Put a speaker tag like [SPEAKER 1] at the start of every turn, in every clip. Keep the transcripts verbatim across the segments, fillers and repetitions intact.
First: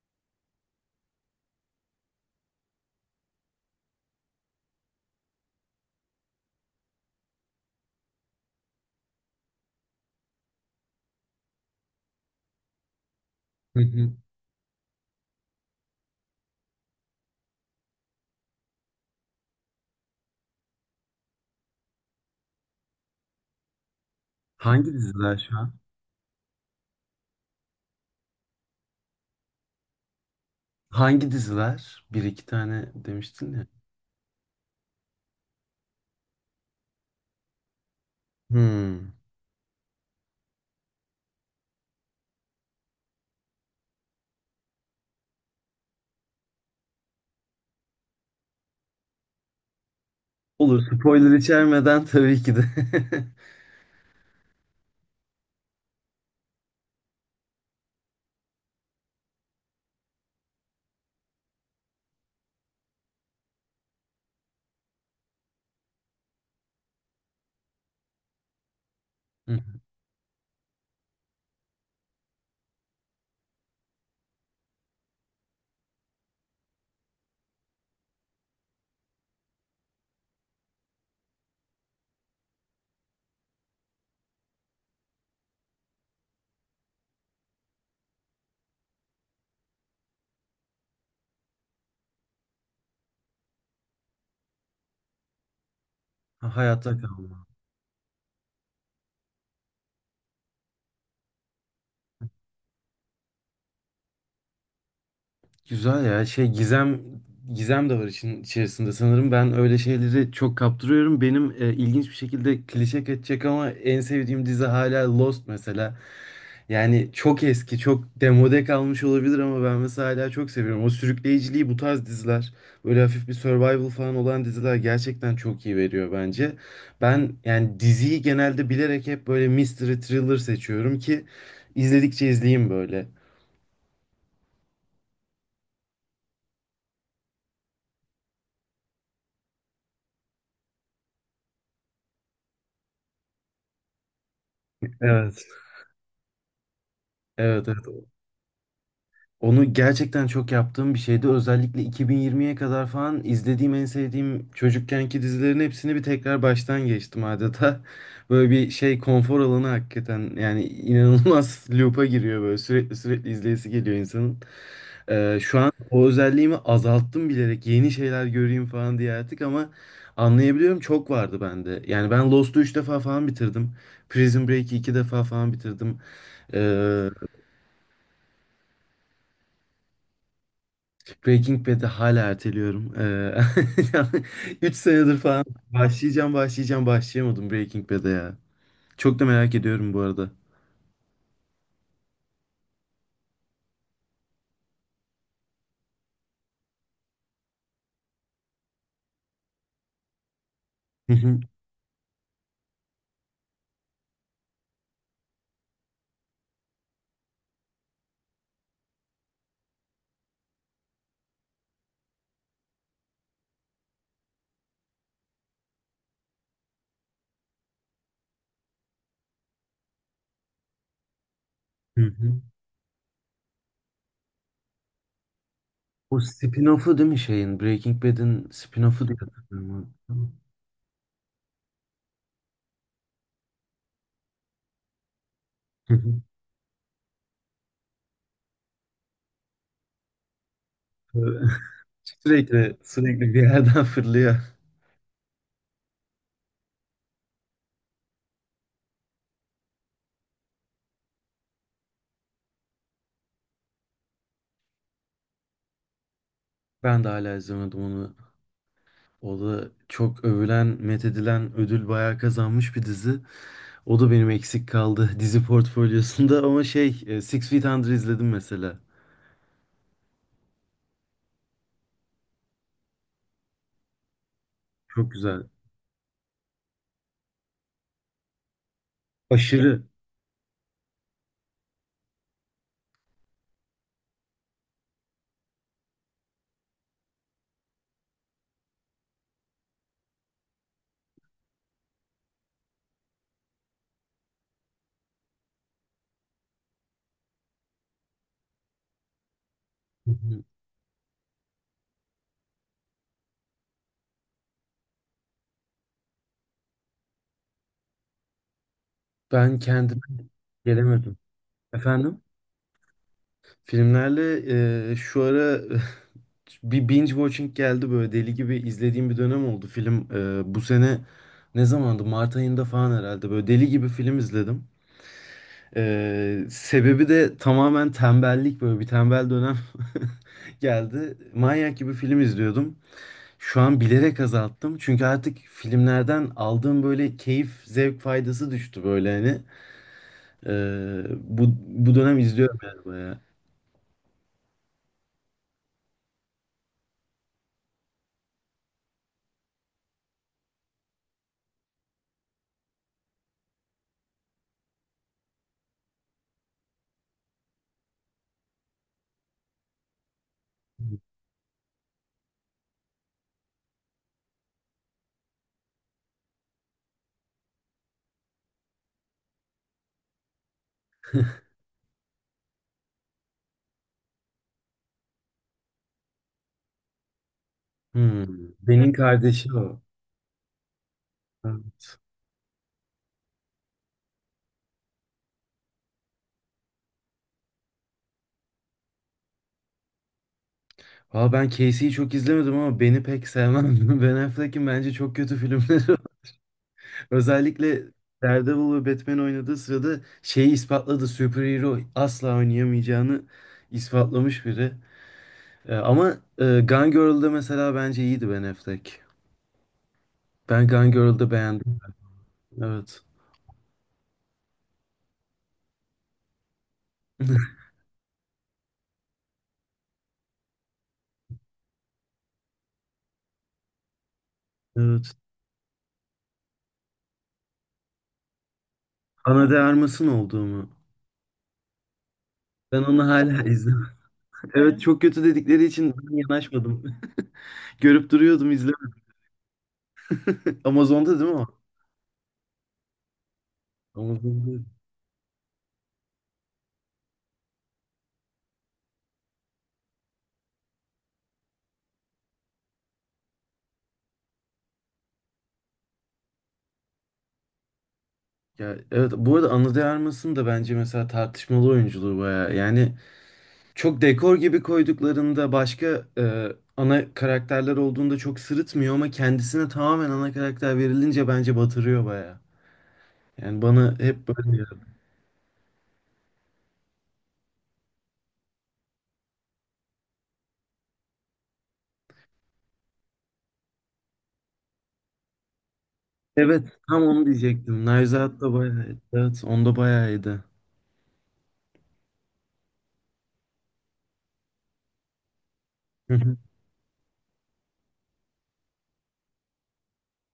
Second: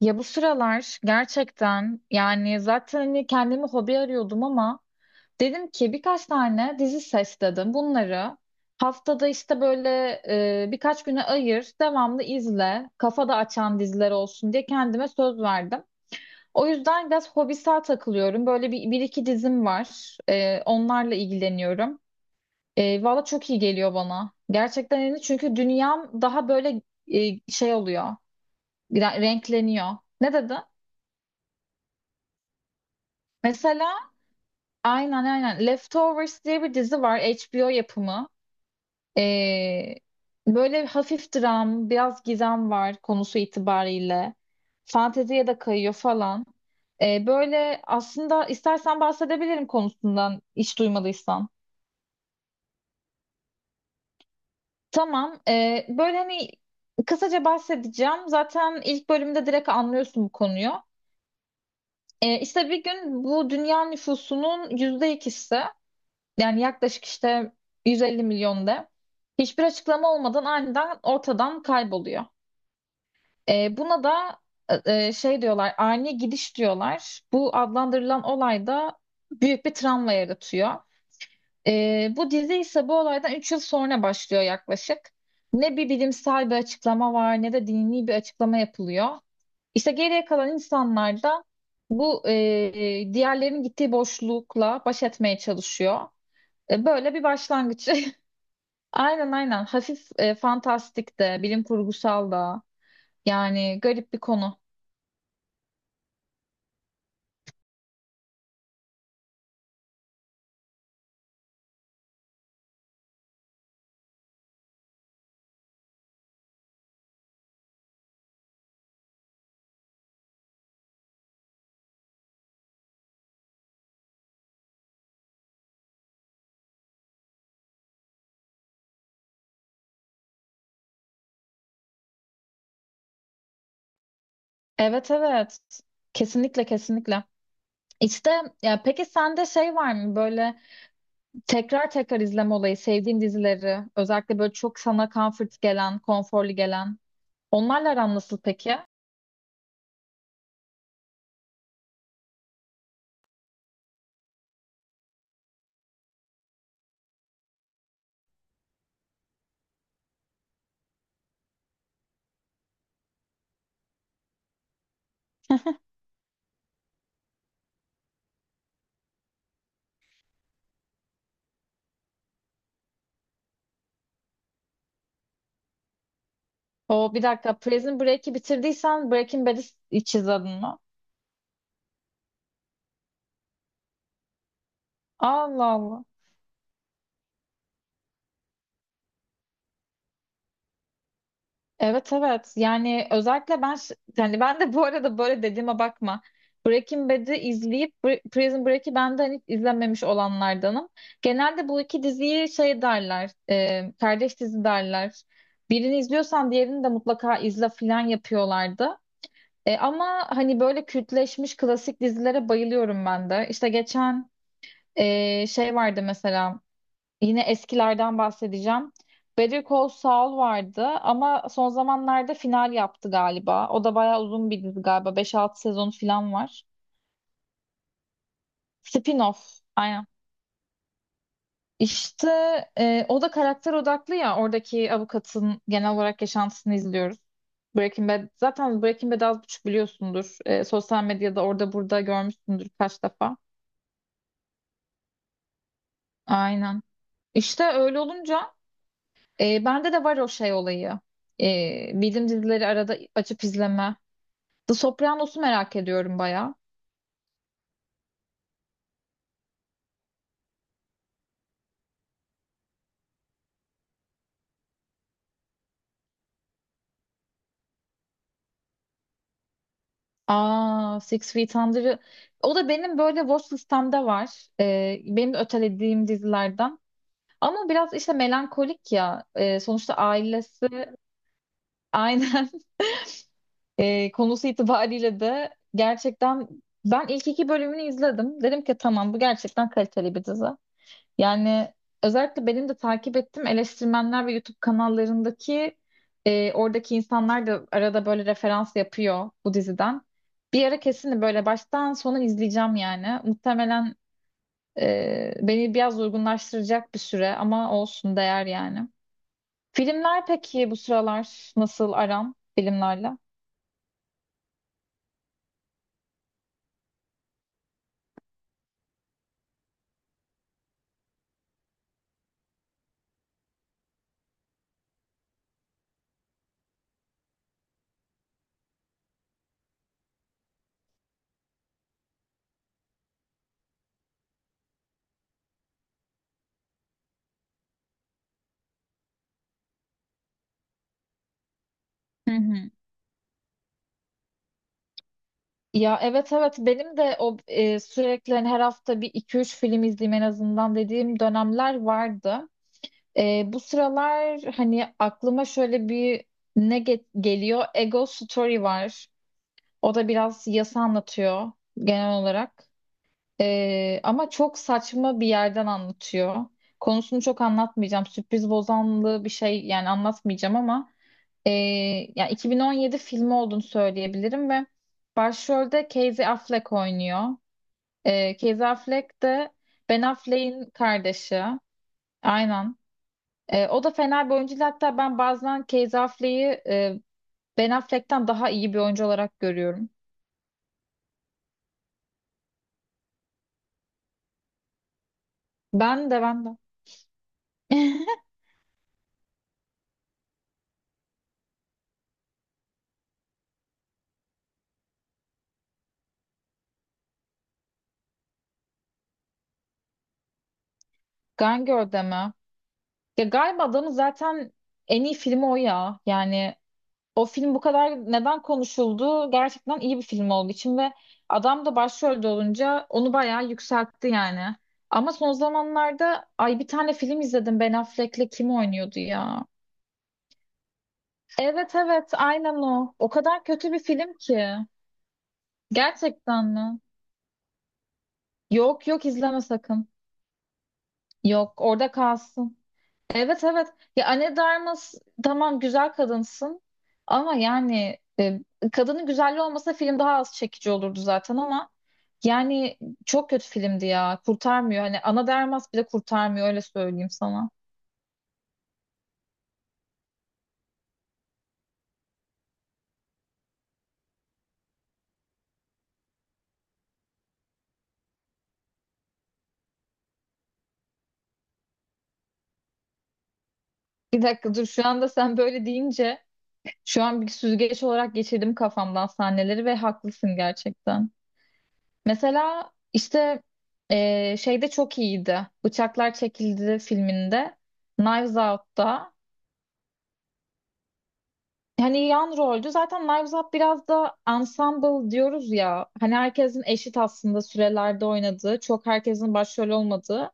[SPEAKER 1] Ya bu sıralar gerçekten yani zaten hani kendimi hobi arıyordum ama dedim ki birkaç tane dizi seçtim. Bunları haftada işte böyle, e, birkaç güne ayır, devamlı izle, kafa da
[SPEAKER 2] Hı
[SPEAKER 1] açan diziler
[SPEAKER 2] hı.
[SPEAKER 1] olsun diye kendime söz verdim. O yüzden biraz hobisel takılıyorum. Böyle bir, bir iki dizim var. E, onlarla ilgileniyorum. E, valla çok iyi geliyor bana.
[SPEAKER 2] Hangi
[SPEAKER 1] Gerçekten yani,
[SPEAKER 2] diziler şu
[SPEAKER 1] çünkü
[SPEAKER 2] an?
[SPEAKER 1] dünyam daha böyle, e, şey oluyor, re- renkleniyor. Ne dedi?
[SPEAKER 2] Hangi diziler? Bir iki tane demiştin ya.
[SPEAKER 1] Mesela. Aynen, aynen. Leftovers diye bir dizi var. H B O yapımı.
[SPEAKER 2] Hmm.
[SPEAKER 1] Ee, böyle hafif dram, biraz gizem var konusu itibariyle. Fanteziye de kayıyor falan. Ee, böyle aslında, istersen bahsedebilirim, konusundan hiç
[SPEAKER 2] Olur. Spoiler
[SPEAKER 1] duymadıysan.
[SPEAKER 2] içermeden tabii ki de.
[SPEAKER 1] Tamam. ee, böyle hani kısaca bahsedeceğim. Zaten ilk bölümde direkt anlıyorsun bu konuyu. Ee, işte bir gün bu dünya nüfusunun yüzde ikisi, yani yaklaşık işte 150 milyon de,
[SPEAKER 2] Hı.
[SPEAKER 1] hiçbir açıklama olmadan aniden ortadan kayboluyor. E, buna da e, e, şey diyorlar, ani gidiş diyorlar. Bu adlandırılan olay da büyük bir travma yaratıyor. E, bu dizi ise bu olaydan üç yıl sonra başlıyor yaklaşık. Ne bir bilimsel bir açıklama var, ne de dini bir açıklama yapılıyor. İşte geriye kalan insanlar da bu, e, diğerlerinin gittiği boşlukla baş etmeye çalışıyor.
[SPEAKER 2] Ha,
[SPEAKER 1] E,
[SPEAKER 2] hayatta
[SPEAKER 1] Böyle bir
[SPEAKER 2] kalma.
[SPEAKER 1] başlangıç. Aynen, aynen. Hafif, e, fantastik de, bilim kurgusal da. Yani garip bir konu.
[SPEAKER 2] Güzel ya. Şey gizem gizem de var için içerisinde sanırım. Ben öyle şeyleri çok kaptırıyorum. Benim e, ilginç bir şekilde klişe kaçacak ama en sevdiğim dizi hala Lost mesela. Yani çok eski, çok demode kalmış olabilir ama ben mesela hala çok seviyorum. O sürükleyiciliği bu tarz diziler, böyle hafif bir survival falan olan diziler gerçekten çok iyi veriyor bence. Ben yani diziyi genelde bilerek hep böyle mystery thriller seçiyorum ki izledikçe izleyeyim böyle.
[SPEAKER 1] Evet, evet. Kesinlikle, kesinlikle. İşte, ya peki sende şey var mı böyle, tekrar tekrar izleme olayı, sevdiğin dizileri, özellikle böyle çok sana
[SPEAKER 2] Evet.
[SPEAKER 1] comfort gelen, konforlu gelen.
[SPEAKER 2] Evet, evet.
[SPEAKER 1] Onlarla aran nasıl peki?
[SPEAKER 2] Onu gerçekten çok yaptığım bir şeydi. Özellikle iki bin yirmiye kadar falan izlediğim en sevdiğim çocukkenki dizilerin hepsini bir tekrar baştan geçtim adeta. Böyle bir şey konfor alanı hakikaten yani inanılmaz loop'a giriyor böyle sürekli sürekli izleyesi geliyor insanın. Ee, O özelliğimi azalttım bilerek yeni şeyler göreyim falan diye artık ama anlayabiliyorum çok vardı bende. Yani ben Lost'u üç defa falan bitirdim. Prison Break'i iki defa falan bitirdim. Ee,
[SPEAKER 1] O bir dakika, Prison Break'i bitirdiysen Breaking Bad'i hiç izledin mi?
[SPEAKER 2] Breaking Bad'i hala erteliyorum. Ee, üç senedir falan
[SPEAKER 1] Allah Allah.
[SPEAKER 2] başlayacağım, başlayacağım, başlayamadım Breaking Bad'e ya. Çok da merak ediyorum bu arada.
[SPEAKER 1] Evet, evet, yani özellikle ben, ş- yani ben de bu arada böyle, dediğime bakma. Breaking Bad'i izleyip Br- Prison Break'i ben de hani hiç izlememiş olanlardanım.
[SPEAKER 2] Hı hı,
[SPEAKER 1] Genelde bu iki diziyi şey derler, e, kardeş dizi derler. Birini izliyorsan diğerini de mutlaka izle filan yapıyorlardı. E, ama hani böyle kültleşmiş klasik dizilere bayılıyorum ben de. İşte geçen, e, şey vardı mesela. Yine eskilerden bahsedeceğim. Better Call Saul vardı ama son
[SPEAKER 2] hı
[SPEAKER 1] zamanlarda
[SPEAKER 2] hı.
[SPEAKER 1] final yaptı galiba. O da bayağı uzun bir dizi galiba. Beş altı sezonu
[SPEAKER 2] O
[SPEAKER 1] falan var.
[SPEAKER 2] spin-off'u değil mi şeyin? Breaking Bad'in spin-off'u diye
[SPEAKER 1] Spin-off.
[SPEAKER 2] hatırlıyorum.
[SPEAKER 1] Aynen.
[SPEAKER 2] Hı
[SPEAKER 1] İşte, e, o da karakter odaklı ya. Oradaki avukatın genel
[SPEAKER 2] hı.
[SPEAKER 1] olarak yaşantısını izliyoruz. Breaking Bad. Zaten Breaking Bad'i az buçuk biliyorsundur. E, sosyal medyada orada burada görmüşsündür
[SPEAKER 2] Sürekli,
[SPEAKER 1] kaç
[SPEAKER 2] sürekli
[SPEAKER 1] defa.
[SPEAKER 2] bir yerden fırlıyor.
[SPEAKER 1] Aynen. İşte öyle olunca, e, bende de var o şey olayı. E, bildiğim dizileri arada açıp izleme. The Sopranos'u merak ediyorum bayağı.
[SPEAKER 2] Ben de hala izlemedim onu. O da çok övülen, methedilen, ödül bayağı kazanmış bir dizi. O da benim eksik kaldı dizi portfolyosunda ama şey, e, Six Feet Under izledim mesela.
[SPEAKER 1] Aa, Six Feet Under'ı. O da benim böyle watch listemde var. Ee,
[SPEAKER 2] Çok
[SPEAKER 1] benim de
[SPEAKER 2] güzel.
[SPEAKER 1] ötelediğim dizilerden. Ama biraz işte melankolik ya. Ee,
[SPEAKER 2] Aşırı.
[SPEAKER 1] sonuçta ailesi, aynen. ee, konusu itibariyle de gerçekten, ben ilk iki bölümünü izledim. Dedim ki tamam, bu gerçekten kaliteli bir dizi. Yani özellikle benim de takip ettiğim eleştirmenler ve YouTube kanallarındaki, e, oradaki insanlar da arada böyle referans yapıyor bu diziden.
[SPEAKER 2] Hı hı.
[SPEAKER 1] Bir ara kesin böyle baştan sona izleyeceğim yani. Muhtemelen, e, beni biraz uygunlaştıracak bir süre ama olsun, değer yani.
[SPEAKER 2] Ben kendime
[SPEAKER 1] Filmler peki, bu
[SPEAKER 2] gelemedim.
[SPEAKER 1] sıralar nasıl
[SPEAKER 2] Efendim?
[SPEAKER 1] aran filmlerle?
[SPEAKER 2] Filmlerle e, şu ara bir binge watching geldi böyle deli gibi izlediğim bir dönem oldu. Film e, bu sene ne zamandı? Mart ayında falan herhalde böyle deli gibi film izledim. E, sebebi de tamamen tembellik böyle bir tembel dönem geldi. Manyak gibi film izliyordum. Şu an bilerek azalttım. Çünkü artık filmlerden aldığım böyle keyif, zevk faydası düştü böyle hani. Ee, bu, bu dönem
[SPEAKER 1] Hı
[SPEAKER 2] izliyorum
[SPEAKER 1] hı.
[SPEAKER 2] yani bayağı.
[SPEAKER 1] Ya evet, evet, benim de o, e, sürekli hani her hafta bir iki üç film izleyeyim en azından dediğim dönemler vardı. E, bu sıralar hani aklıma şöyle bir ne, ge- geliyor? Ego Story var. O da biraz yasa anlatıyor genel olarak. Ee, ama çok saçma bir yerden anlatıyor. Konusunu çok anlatmayacağım. Sürpriz bozanlığı bir şey yani anlatmayacağım ama, ee, yani iki bin on yedi filmi olduğunu söyleyebilirim ve başrolde Casey Affleck oynuyor.
[SPEAKER 2] Hmm.
[SPEAKER 1] Ee, Casey
[SPEAKER 2] Ben'in
[SPEAKER 1] Affleck de
[SPEAKER 2] kardeşi o.
[SPEAKER 1] Ben Affleck'in kardeşi. Aynen. Ee, o da fena bir oyuncu değil. Hatta ben bazen Casey Affleck'i, e, Ben Affleck'ten daha iyi bir oyuncu olarak görüyorum.
[SPEAKER 2] Valla ben Casey'yi çok izlemedim ama Ben'i pek sevmem. Ben Affleck'in bence çok kötü filmleri var.
[SPEAKER 1] Ben de, ben de.
[SPEAKER 2] Özellikle Daredevil ve Batman oynadığı sırada şeyi ispatladı. Superhero asla oynayamayacağını ispatlamış biri. Ee, ama e, Gone Girl'da mesela bence iyiydi Ben Affleck. Ben Gone Girl'da
[SPEAKER 1] Gone
[SPEAKER 2] beğendim.
[SPEAKER 1] Girl'de mi?
[SPEAKER 2] Evet.
[SPEAKER 1] Ya galiba adamın zaten en iyi filmi o ya. Yani o film bu kadar neden konuşuldu? Gerçekten iyi bir film olduğu için ve adam da başrolde olunca onu bayağı yükseltti yani. Ama
[SPEAKER 2] Evet.
[SPEAKER 1] son zamanlarda, ay, bir tane film izledim Ben Affleck'le, kim oynuyordu ya?
[SPEAKER 2] Ana de Armas'ın olduğu mu?
[SPEAKER 1] Evet, evet, aynen
[SPEAKER 2] Ben
[SPEAKER 1] o.
[SPEAKER 2] onu
[SPEAKER 1] O
[SPEAKER 2] hala
[SPEAKER 1] kadar kötü bir
[SPEAKER 2] izlemedim.
[SPEAKER 1] film ki.
[SPEAKER 2] Evet çok kötü dedikleri için ben
[SPEAKER 1] Gerçekten mi?
[SPEAKER 2] yanaşmadım. Görüp duruyordum
[SPEAKER 1] Yok,
[SPEAKER 2] izlemedim.
[SPEAKER 1] yok, izleme sakın.
[SPEAKER 2] Amazon'da değil mi o?
[SPEAKER 1] Yok, orada kalsın. Evet, evet. Ya Anne
[SPEAKER 2] Amazon'da.
[SPEAKER 1] Darmas, tamam güzel kadınsın, ama yani, e, kadının güzelliği olmasa film daha az çekici olurdu zaten, ama yani çok kötü filmdi ya. Kurtarmıyor. Hani Ana Darmas bile kurtarmıyor, öyle söyleyeyim sana.
[SPEAKER 2] Ya evet bu arada Anna de Armas'ın da bence mesela tartışmalı oyunculuğu bayağı. Yani çok dekor gibi koyduklarında başka e, ana karakterler olduğunda çok sırıtmıyor ama kendisine tamamen ana karakter verilince bence batırıyor bayağı. Yani bana
[SPEAKER 1] Bir
[SPEAKER 2] hep
[SPEAKER 1] dakika
[SPEAKER 2] böyle
[SPEAKER 1] dur,
[SPEAKER 2] geldi.
[SPEAKER 1] şu anda sen böyle deyince şu an bir süzgeç olarak geçirdim kafamdan sahneleri ve haklısın gerçekten. Mesela işte, e, şeyde çok iyiydi. Bıçaklar Çekildi
[SPEAKER 2] Evet tam onu
[SPEAKER 1] filminde.
[SPEAKER 2] diyecektim.
[SPEAKER 1] Knives
[SPEAKER 2] Nevzat da bayağı.
[SPEAKER 1] Out'ta.
[SPEAKER 2] Evet onda bayağıydı.
[SPEAKER 1] Yani yan roldü. Zaten Knives Up biraz da ensemble diyoruz ya. Hani herkesin eşit aslında sürelerde oynadığı, çok herkesin başrol olmadığı,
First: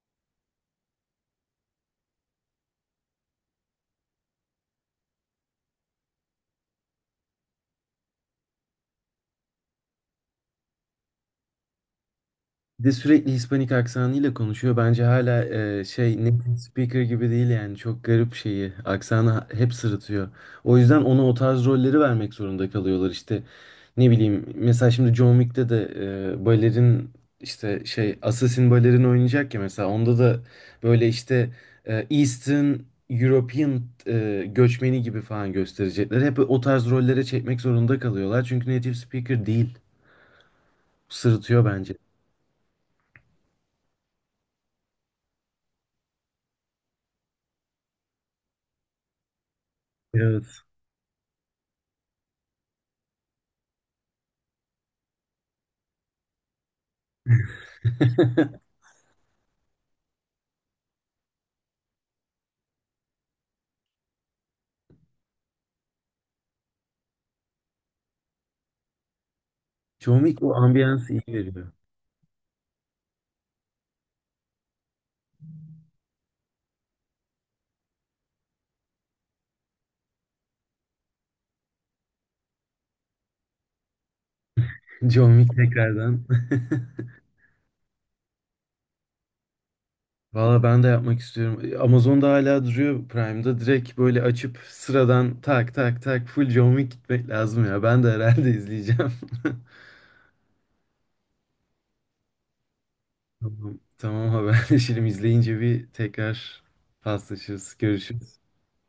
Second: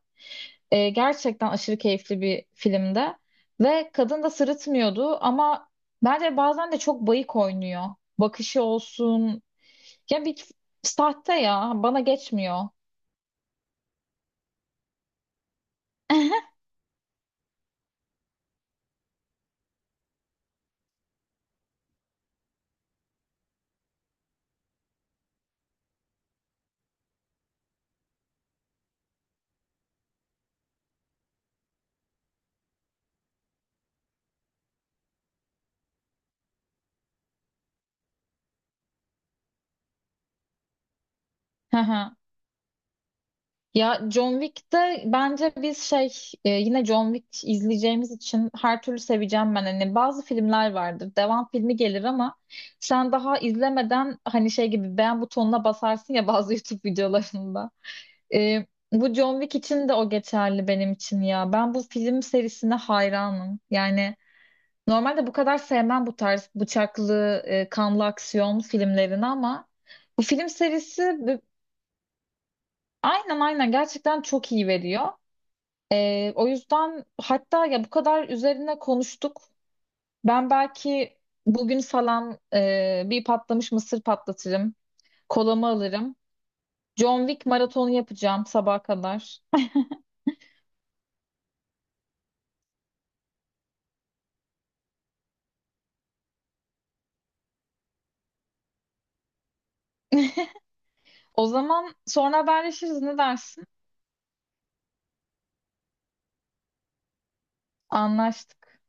[SPEAKER 1] e, gerçekten aşırı keyifli bir filmde. Ve kadın da sırıtmıyordu ama bence bazen de çok bayık oynuyor. Bakışı olsun. Ya, bir sahte ya. Bana geçmiyor.
[SPEAKER 2] Bir de sürekli Hispanik aksanıyla konuşuyor. Bence hala e, şey native speaker gibi değil yani. Çok garip şeyi. Aksanı ha- hep sırıtıyor. O yüzden ona o tarz rolleri vermek zorunda kalıyorlar. İşte ne bileyim mesela şimdi John Wick'te de e, balerin işte şey assassin balerin oynayacak ya mesela. Onda da böyle işte e, Eastern European e, göçmeni gibi falan gösterecekler. Hep o tarz rollere çekmek zorunda kalıyorlar. Çünkü native speaker değil. Sırıtıyor bence.
[SPEAKER 1] Ya John Wick'te bence biz, şey e, yine John Wick izleyeceğimiz için her türlü seveceğim ben. Hani bazı
[SPEAKER 2] Evet.
[SPEAKER 1] filmler vardır. Devam filmi gelir ama sen daha izlemeden hani şey gibi beğen butonuna basarsın ya, bazı YouTube videolarında. E, bu John Wick için de o geçerli benim için ya. Ben bu film serisine hayranım. Yani normalde bu kadar sevmem bu tarz bıçaklı, e, kanlı aksiyon filmlerini ama
[SPEAKER 2] John
[SPEAKER 1] bu
[SPEAKER 2] Wick
[SPEAKER 1] film
[SPEAKER 2] o ambiyansı
[SPEAKER 1] serisi,
[SPEAKER 2] iyi
[SPEAKER 1] bu-
[SPEAKER 2] veriyor.
[SPEAKER 1] aynen, aynen, gerçekten çok iyi veriyor. Ee, o yüzden hatta ya, bu kadar üzerine konuştuk. Ben belki bugün falan, e, bir patlamış mısır patlatırım.
[SPEAKER 2] John Wick
[SPEAKER 1] Kolamı alırım.
[SPEAKER 2] tekrardan.
[SPEAKER 1] John Wick maratonu yapacağım sabaha kadar.
[SPEAKER 2] Valla ben de yapmak istiyorum. Amazon'da hala duruyor Prime'da. Direkt böyle açıp sıradan tak tak tak full John Wick gitmek lazım ya. Ben de herhalde izleyeceğim.
[SPEAKER 1] O zaman sonra haberleşiriz, ne dersin?
[SPEAKER 2] Tamam, tamam haberleşelim. İzleyince bir tekrar paslaşırız. Görüşürüz.
[SPEAKER 1] Anlaştık.